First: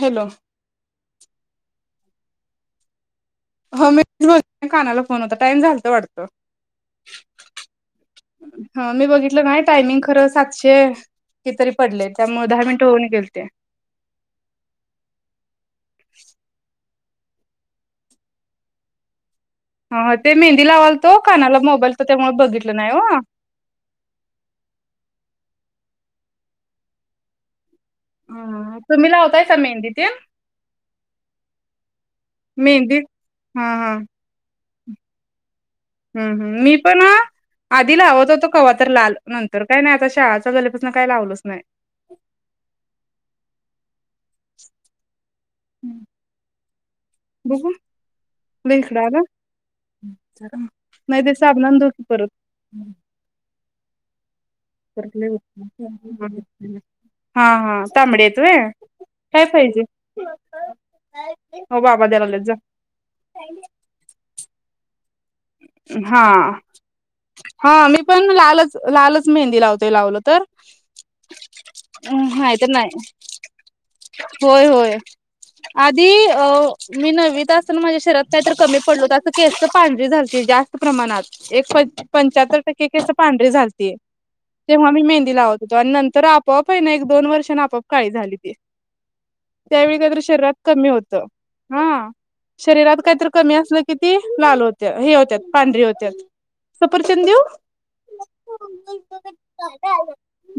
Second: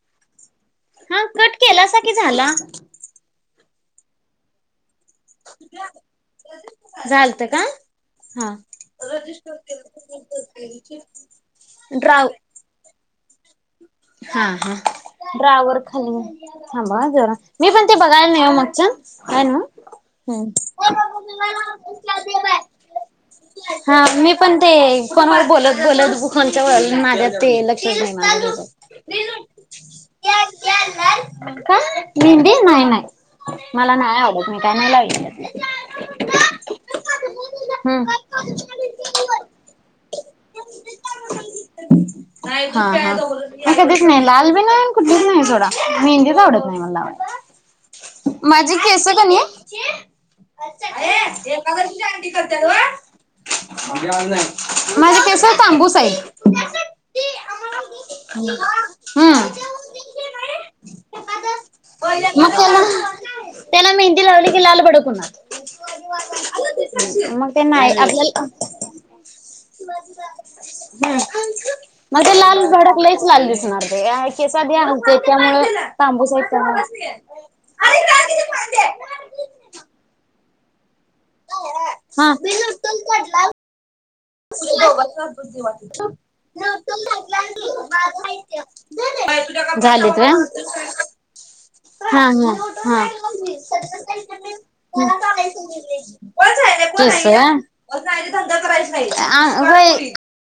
Hello हा cut केलासा कि झाला हो मी रज कानाला फोन होता टाइम झालत वाटत झालत का हा मी बघितलं कि तरी पडले ड्राव त्यामुळे दहा मिनिट होऊन गेल ते हा, हा ड्रावर खाली ब जर मी पण ते बघायला नाही हो मगच्यान अन ते ह मेहंदी लावाल तो कानाला मोबाईल तर त्यामुळे बघितलं नाही हो हा मी पण ते फोनवर बोलत बोलत कोच्या माझ्या ते लक्ष तुम्ही लावताय का मेहंदी ते मेंदी नाही मेहंदी नाही हा मला नाही आवडत मी काय नाही लावच त्यात हम्म, हम् मी पण आधी लावत होतो कवातर लाल हम्म नंतर काय नाही आता शाळाचा झाल्यापासून काय लावलंच नाही नाहीय हा हा म कधीच नाही लाल बी नाही कुठेच नाही थोडा मेहंदीच आवडत नाही मला बघु माझी केस का नाही नाही ते साबणान धु की [unintelligible] माझ्या केस तांबूस आहेत परत हा हा तांबडे आहेत व्हय हम् काय पाहिजे? हो बाबा द्यायला लागलेत मग जा. त्याला त्याला मेहंदी लावली कि लालभडक हा मग ते हा नाही मी पण आपल्याला लालच लालच मेहंदी लावतेय लावलं तर ह म्हणजे नाही लाल तर नाही भडक लईच लाल दिसणार ते केस होय होय हते त्यामु आधी तांबूस अ आहेत मी त्यामुळे नववीत शरीरात काय तर कमी पडल क पांढरी झा जास्त प्रमाणात एक पंच्याहत्तर टक्के कस पांढरी झालते बुद्ध आपोआप आहे ना एक दोन वर्षांन आपोआप काळी झाली ती. त्यावेळी झालेत काहीतरी र शरीरात कमी होतं हा हा शरीरात हा. काहीतरी कमी असलं कि ती लाल होत्या हे होत्यात पच पांढरी होत्यात हाय नाही सफरचंद तसं देऊ पण हाय नाही धंदा करायच नाही. आ होय.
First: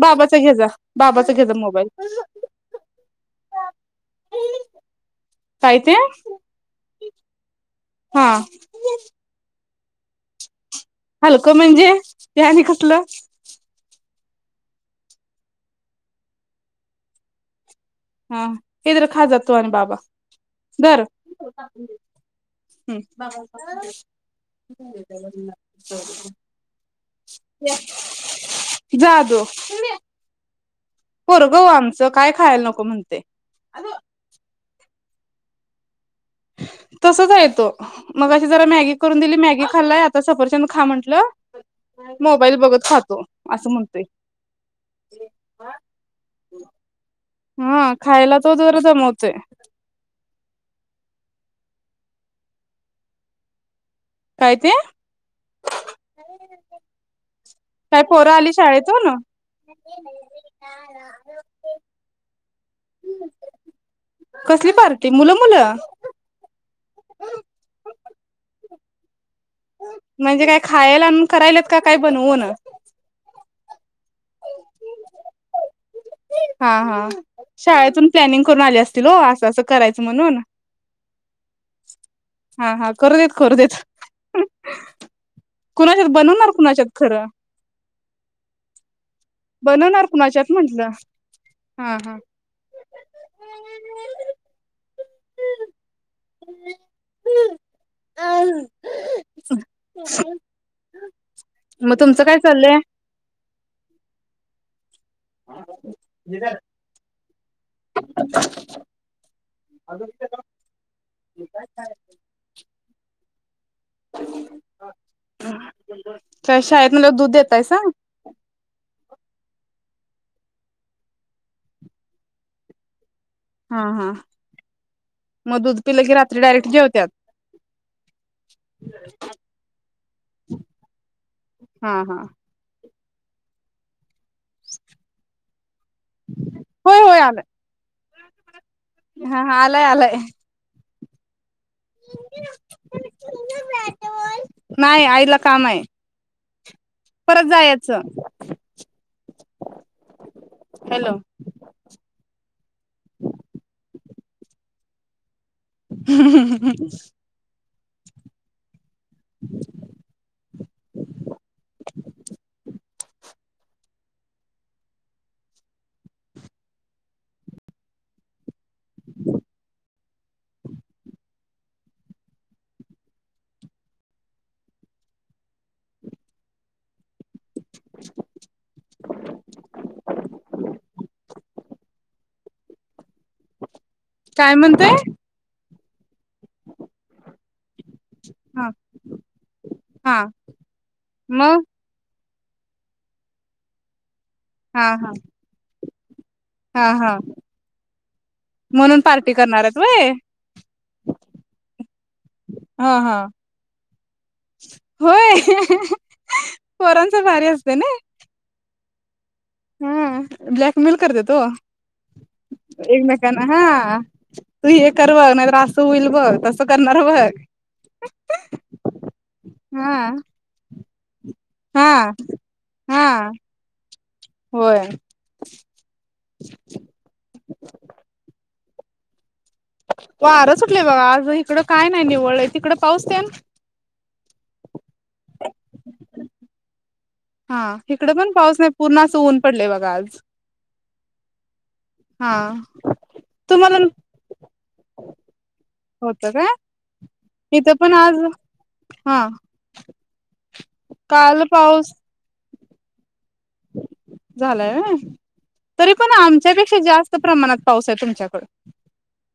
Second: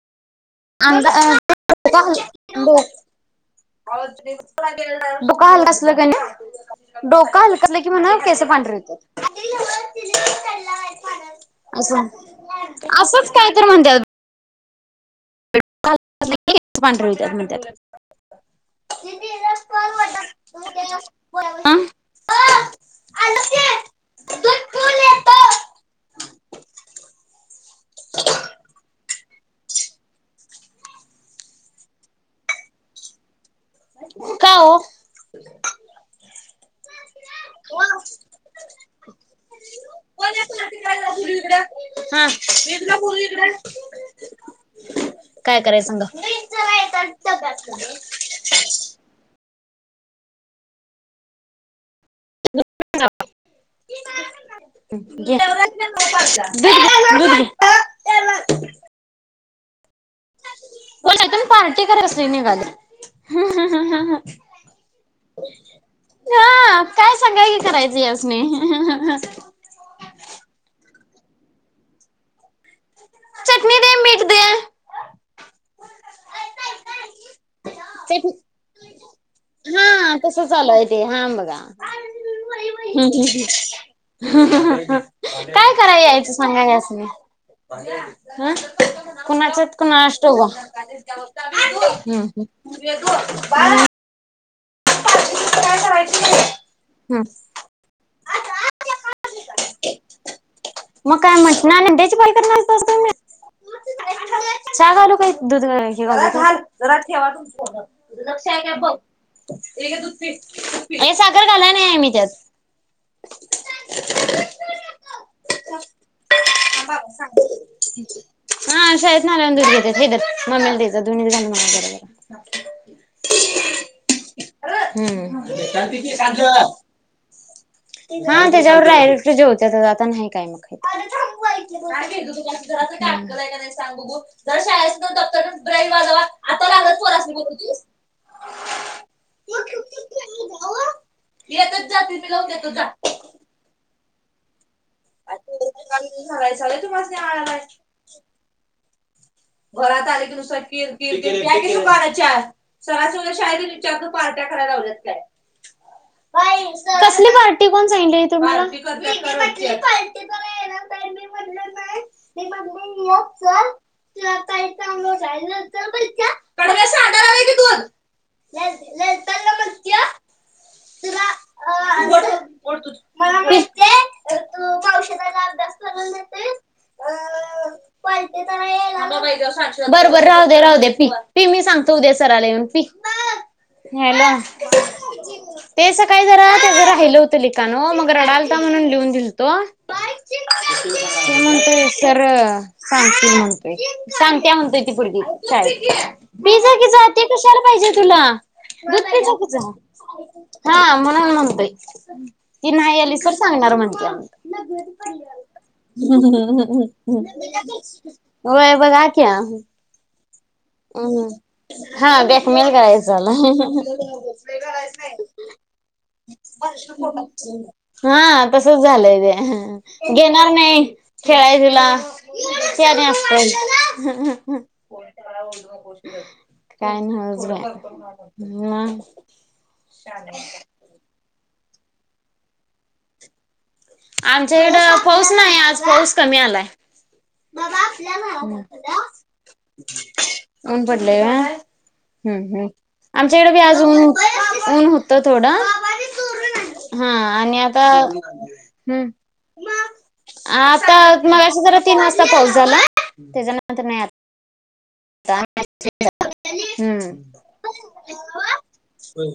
बाबाचा घे जा आ बाबाचा घे जा मोबाईल [inaudible] लोक डोका हललं काय ते असलं का नाही, डोकं हलकं नाही की म्हणं हा केसं पांढरी हुत्यात. हलकं म्हणजे असं ते आणि कसलं? असंच काय [inaudible] पांढरी हुत्यात म्हणत्यात. हा हा, हे धर खा जा तू आणि बाबा, धर. आ हम्म जा हात दो. पोरगं ओ आमचं काय खायला नको म्हणतंय. का ओ? तसच हाय तो, मगाशी जरा मॅगी करून दिली, मॅगी खाल्लाय. आता सफरचंद खा म्ह णलं हा मोबाईल बघत खातो, असं म्हणतंय. काय करायच सांगा? हा खायला [unintelligible] [inaudible] [unintelligible] दूध घे, दूध घे. काय पोरं आली शाळेतून? फोनातून पार्टी कराय कसली निघाले. कसली पार्टी मुलं मुलं हा, काय सांगा की करायचं यासनी? म्हणजे काय खायला आणून करायल्यात, का काय बनवून? चटणी दे, मीट दे. हा हा शाळेतून चट प्लॅनिंग करून आले असतील हो, असं असं हा करायचं म्हणून तसच आलाय तेे हां बघा. हा हा हं करू देत करू देत हं. काय कराय कुणाच्यात यायचं बनवणार सांगा कुणाच्यात यासनी? खरं हं. कुणाच्यात बनवणार कुणास ठावबा? कुणाच्यात म्हंटलं हा हा [unintelligible] [inaudible] मग काय मग तुमचं काय चाललंय [inaudible] चा घालू काय, दूध घेवा. जरा थांब जरा ठेवा. तुझं लक्ष हाय का बघ. हे घे दूध पी, दूध पी. आगे सागर घालाय नाहीये मी त्यात. [unintelligible] काय शाळेतनं आल्यावर दूध देतायसा? हा शाळेत [inaudible] मग दुध पिलं की, रात्री हम्म. डायरेक्ट जेवत्यात. हा त्याच्यावर डायरेक्ट जेवत्यातच आता नाही काय मग [unintelligible] हा हा होय होय आलाय [unintelligible] हा हा आलाय आलाय [inaudible] नाही आईला काम आहे, परत जायाचं. घरात आले की नुसतं कीर कीर कीर, घ्या कीओ पाडा चार, सरास्नी उद्या शाळेत येऊन विचारतो कराय लावल्यात. [unintelligible] ती कोण सांगितलेली तुम्हाला. [unintelligible] [inaudible] [unintelligible] सांडाय लागलंय की दूध. ह अ मला माहितीय तू औषधाला [unintelligible] द ते अ [unintelligible] बरबर राह दे राह दे पी मी सांगतो उद्या काय म्हणतोय [unintelligible] [inaudible] राहिल होत लिकान हो मग रडलता हा म्हणून लिहून दिलतो. हा मग म्हटलं सर सांगते म्हणतोय सांगत्या म्हणतोय हा ती पुर हा गी शाळेत. हा बिजाकीचा हा त कुशार पाहिजे तुला म्हणून पार्टी दधजाकीचा करणार आहेत व्हय. हा म्हणून म्हंतई ती हा नाई आली हा. सर सांगणार म्हणत्या. होय हम हम हम्म पोरांचं भारी असते ना ह. बया बघा क्या हा ब्लॅकमेल करतेेतो. हा बॅकमेल करायचं एकमेकांना आला. हा तू हे कर बघ नाहीतर असं होईल बघ तस का हां, तसच झालंय हा ते घेणार नाही. खेळायजुला हा हा तेने असत. होय काय नाच. वारं सुटलंय बाघ आज इकडं काय नाय निवळ आहे तिकडं पाऊस आहे? आमच्याकडं पाऊस नाही आज पाऊस कमी आलाय. हा इकडं पण पाऊस नाही पूर्ण असं ऊन पडलेय बघा आज. पडले का? हा हम् हम् आमच्याकडे बी तुम्हाला आज ऊन ऊन होतं थोडं होतं काय हा आणि इथं आता पण आज ह् हा आता काल मग जरा पाऊस तीन वाजता पाऊस झाला. त्याच्या नंतर नाही झालाय व्हय आ [unintelligible] तरी पण आमच्यापेक्षा जास्त प्रमाणात पाऊस आहे तुमच्याकडं पण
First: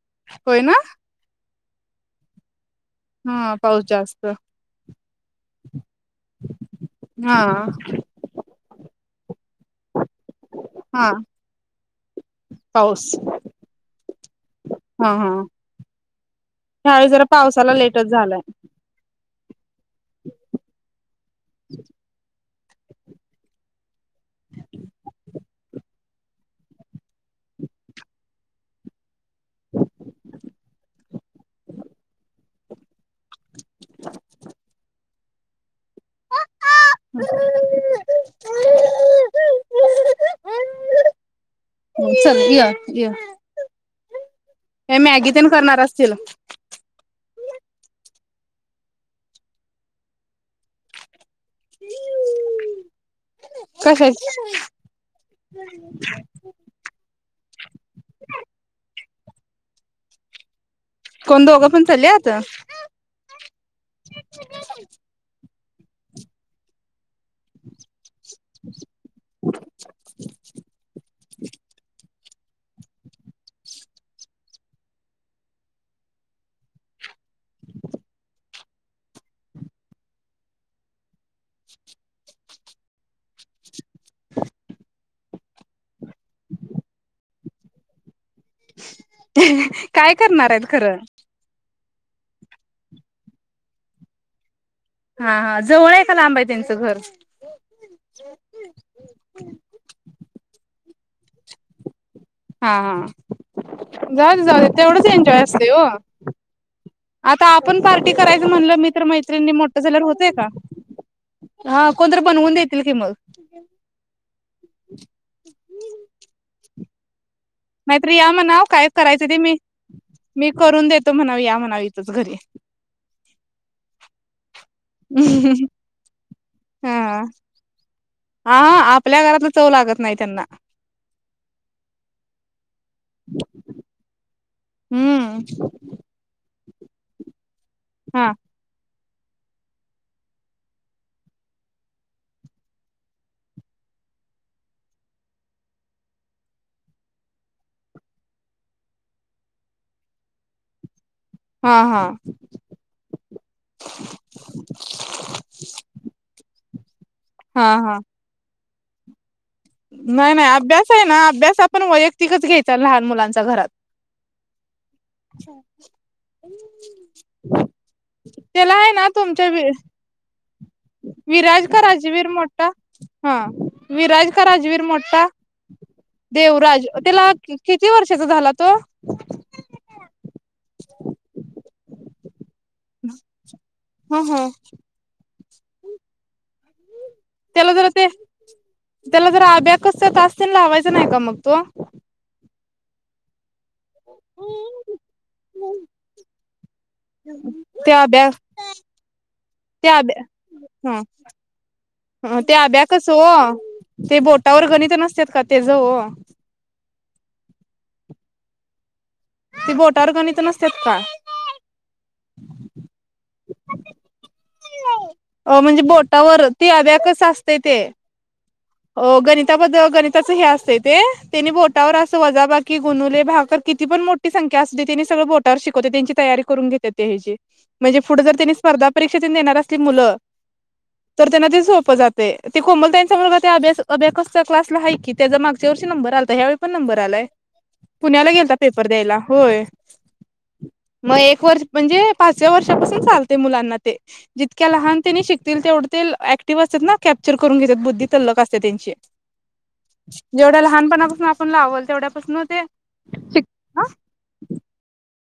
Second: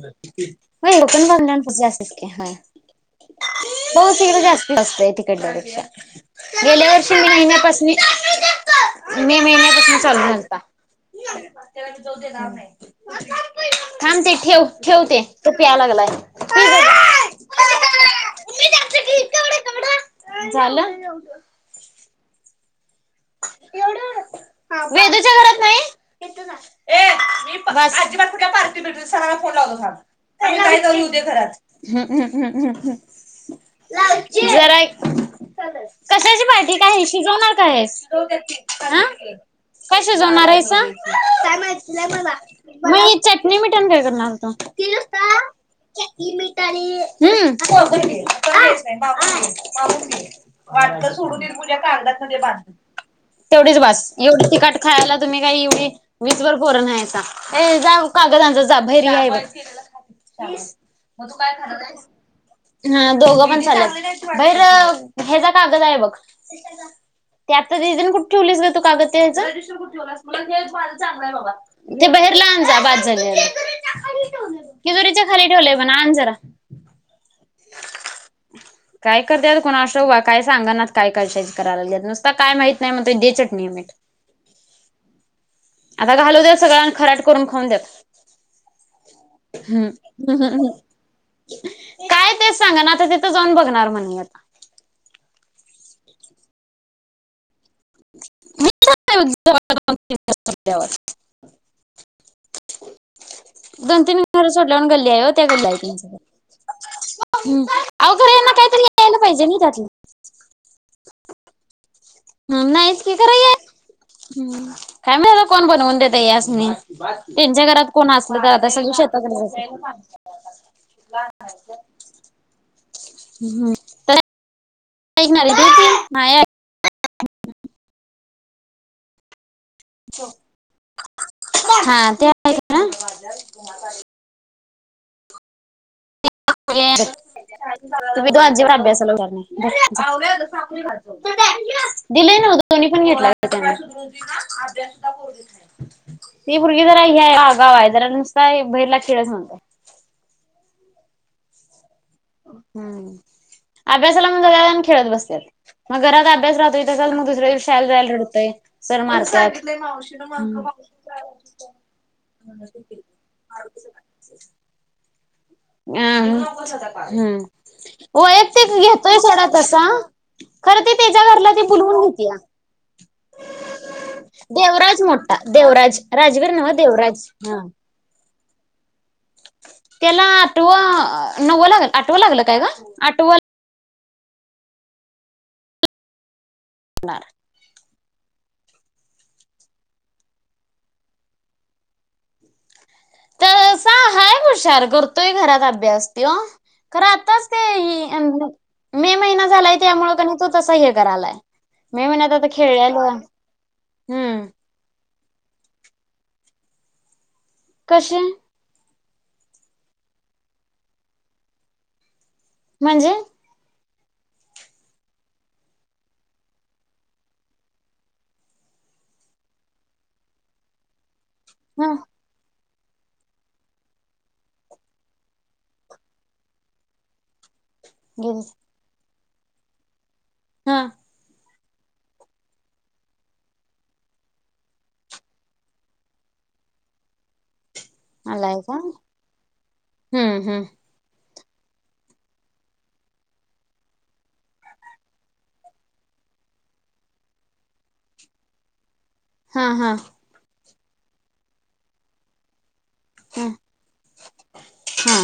ब जा इतक [unintelligible] हा पाऊत जास तिकड जास् असतय तिकडल्यापेक्षा गेल्या वर्षी हा महिन्यापास [unintelligible] मे महिन्यापासून चालू झालता. हा त्याला चौव ते पाऊस नाही. थांबते ठेव हा ठेवते हा तो प्याया लागलाय. ह्यावेळी जरा पावसाला लेटच झालाय. झालं? एवढं वेदुच्या घरात नाही. ए मी भाजी भात [unintelligible] सणाला फोन लावतो थांब. कारात [unintelligible] ह्म्मम्मम्म् कशाची पाार्टी काय शिजवणार काय आहे? हां कसे जमणाते चल य पाह य मी चटनी मिट काय करणारोतो. हे मॅगी तेन करणार असतील चकी मीठ आणि हम्म. च नाही मा मा वाटत सोडून देईल तुझ्या कागदात मध्ये बांधून [unintelligible] [inaudible] तेवढीच बास एवढी कशाची तिकट खायला तुम्ही काही एवढी वीज वर पोरं नायसा ए जा कागद जाभैरी आहे [unintelligible] कोण काय दोघं पण चालल्यात हा दोघ पण चाल [unintelligible] कागद आहे बघ. ते आतािझन कुठ ठेवलीच ग तू [unintelligible] कागदे चांग आहे ते लांजा बाद झालेल. किजोरीच्या खाली ठेवलय म्हण आण जरा [inaudible] काय करत्यात कुणास ठाउक बा? काय सांगाना काय करत्यात कराय लागल्यात? नुसता काय माहीत नाही म्हणतात. नुसता म्हणत्यात दे चटणी, मीट. [inaudible] आता घालू द्या सगळ आणि खराट करून खाऊन देत. ह काय हम्म करणार आहेत हम्म. खरं काय तेच सांगा ना, आता तिथं जाऊन बघणार म्हणे आता. हा हा जव मी जाणार आहे जवळपास [inaudible] हा हा दोन तीन जाऊ दे घर जाऊ दे. सोडल्यावर तेवढंच गल्ली आहे एन्जॉय त्या गल्ली असते आहे हो. त्यांच्या आता हम्म. आपण पार्टी अहो खरं करायच यांना म्हणल काहीतरी मी तर यायला पाहिजे मैत्रिणी नाही मोठ त्यातलं झाल्यावर होतय का. हा कोणतरी बनवून ह देतील नाहीच मग की खरं हे, काय माहित कोण बनवून देत यास नी? त्यांच्या घरात नाहीतर कोण या असल तर म्हणाव आता काय सगळी करायचं शेताकडे ते मी जातात. मी करून देतो म्हणावी या म्हणाव इथंच घरी. हम तर हम ऐकणार हम आहे ते नाही ऐक- हा. आ आपल्या घरात हा ते आहे ना. हम्म. [inaudible] [inaudible] [unintelligible] हा ती पूरगी जरा हे हाय आगाव आहे. जरा नुसता बहिर खेळायच म्हणत्या. हा हा. हम्म अभ्यासाला मग सगळे जण खेळत बसत्यात. मग घरात अभ्यास राहतो ल मग दुसऱ्या दिवशी हा शाळेला हा जायला रडतंय, सर मारत्यात. नाही नाही अभ्यास आहे ना अभ्यास आपण वैयक्तिकच घ्यायचा लहान मुलांचा घरात. हम हम्. त्याला वयक्तिक आहे ना घेतोय सोडा तुमच्या तसा. खरं ते त्याच्या घरला ते विराज का बुलवून राजवीर घेत्या. मोठा हा विराज का राजवीर देवराज मोठा देवराज राजवीर नव्ह देवराज हा. किती वर्षाचा झाला तो? तेला आट [unintelligible] कितवा लागलं आठव लागलं काय ग? आठवा. हम्म हम्म. तेला जरा ते त्याला जर आब्याकस तास तेन लावायचं नाही का मग तू. तसा हाय हुशार करतोय घरात अभ्यास तो. खरं आत्ताच ते त्या अभ्या मे महिना झालाय त्यामुळे तो तस हे करायलाय. मे महिन्यात अ आता ते आब्याकस खेळलेलो ओ ते हम्म बोटावर गणित नसत्यात का तेज ओ. कसे? ती बोटावर गणीत नसतात का. म्हणजे? अ म्हणजे बोटावर ते आब्याकस असते ते. हो गणिताबद्दल गणिताचं हे असत ते त्यांनी हा बोटावर असं वजाबा कि गुणुले भागाकार किती पण मोठी संख्या असते त्यांनी सगळं बोटावर शिकवते त्यांची तयारी करून घेतात ते हे जी. म्हणजे पुढे जर गेली त्यांनी स्पर्धा परीक्षा देणार असली मुलं, हा तर त्यांना ते सो प जातय ते कोमल ताई चा मुलगा अभ्यास अभ्याकस च्या क्लास आहे की त्याचा मागच्या नंबर आलता ह्यावेळी पण नं बर आलाय पुण्याला गेलाता आलाय का पेपर द्यायला. होय हम्म हम्म मग एक वर्ष म्हणजे पाचव्या वर्षापासून चालते मुलांना ते. जितक्या लहान त्यांनी शिकतील तेवढे ऍक्टिव्ह असतात, ना कॅप्चर करून घेतात. बुद्धी तल्लक असते त्यांची. हा हा जेवढ्या लहानपणापासून आपण लावल तेवढ्यापासन ते हो, हा.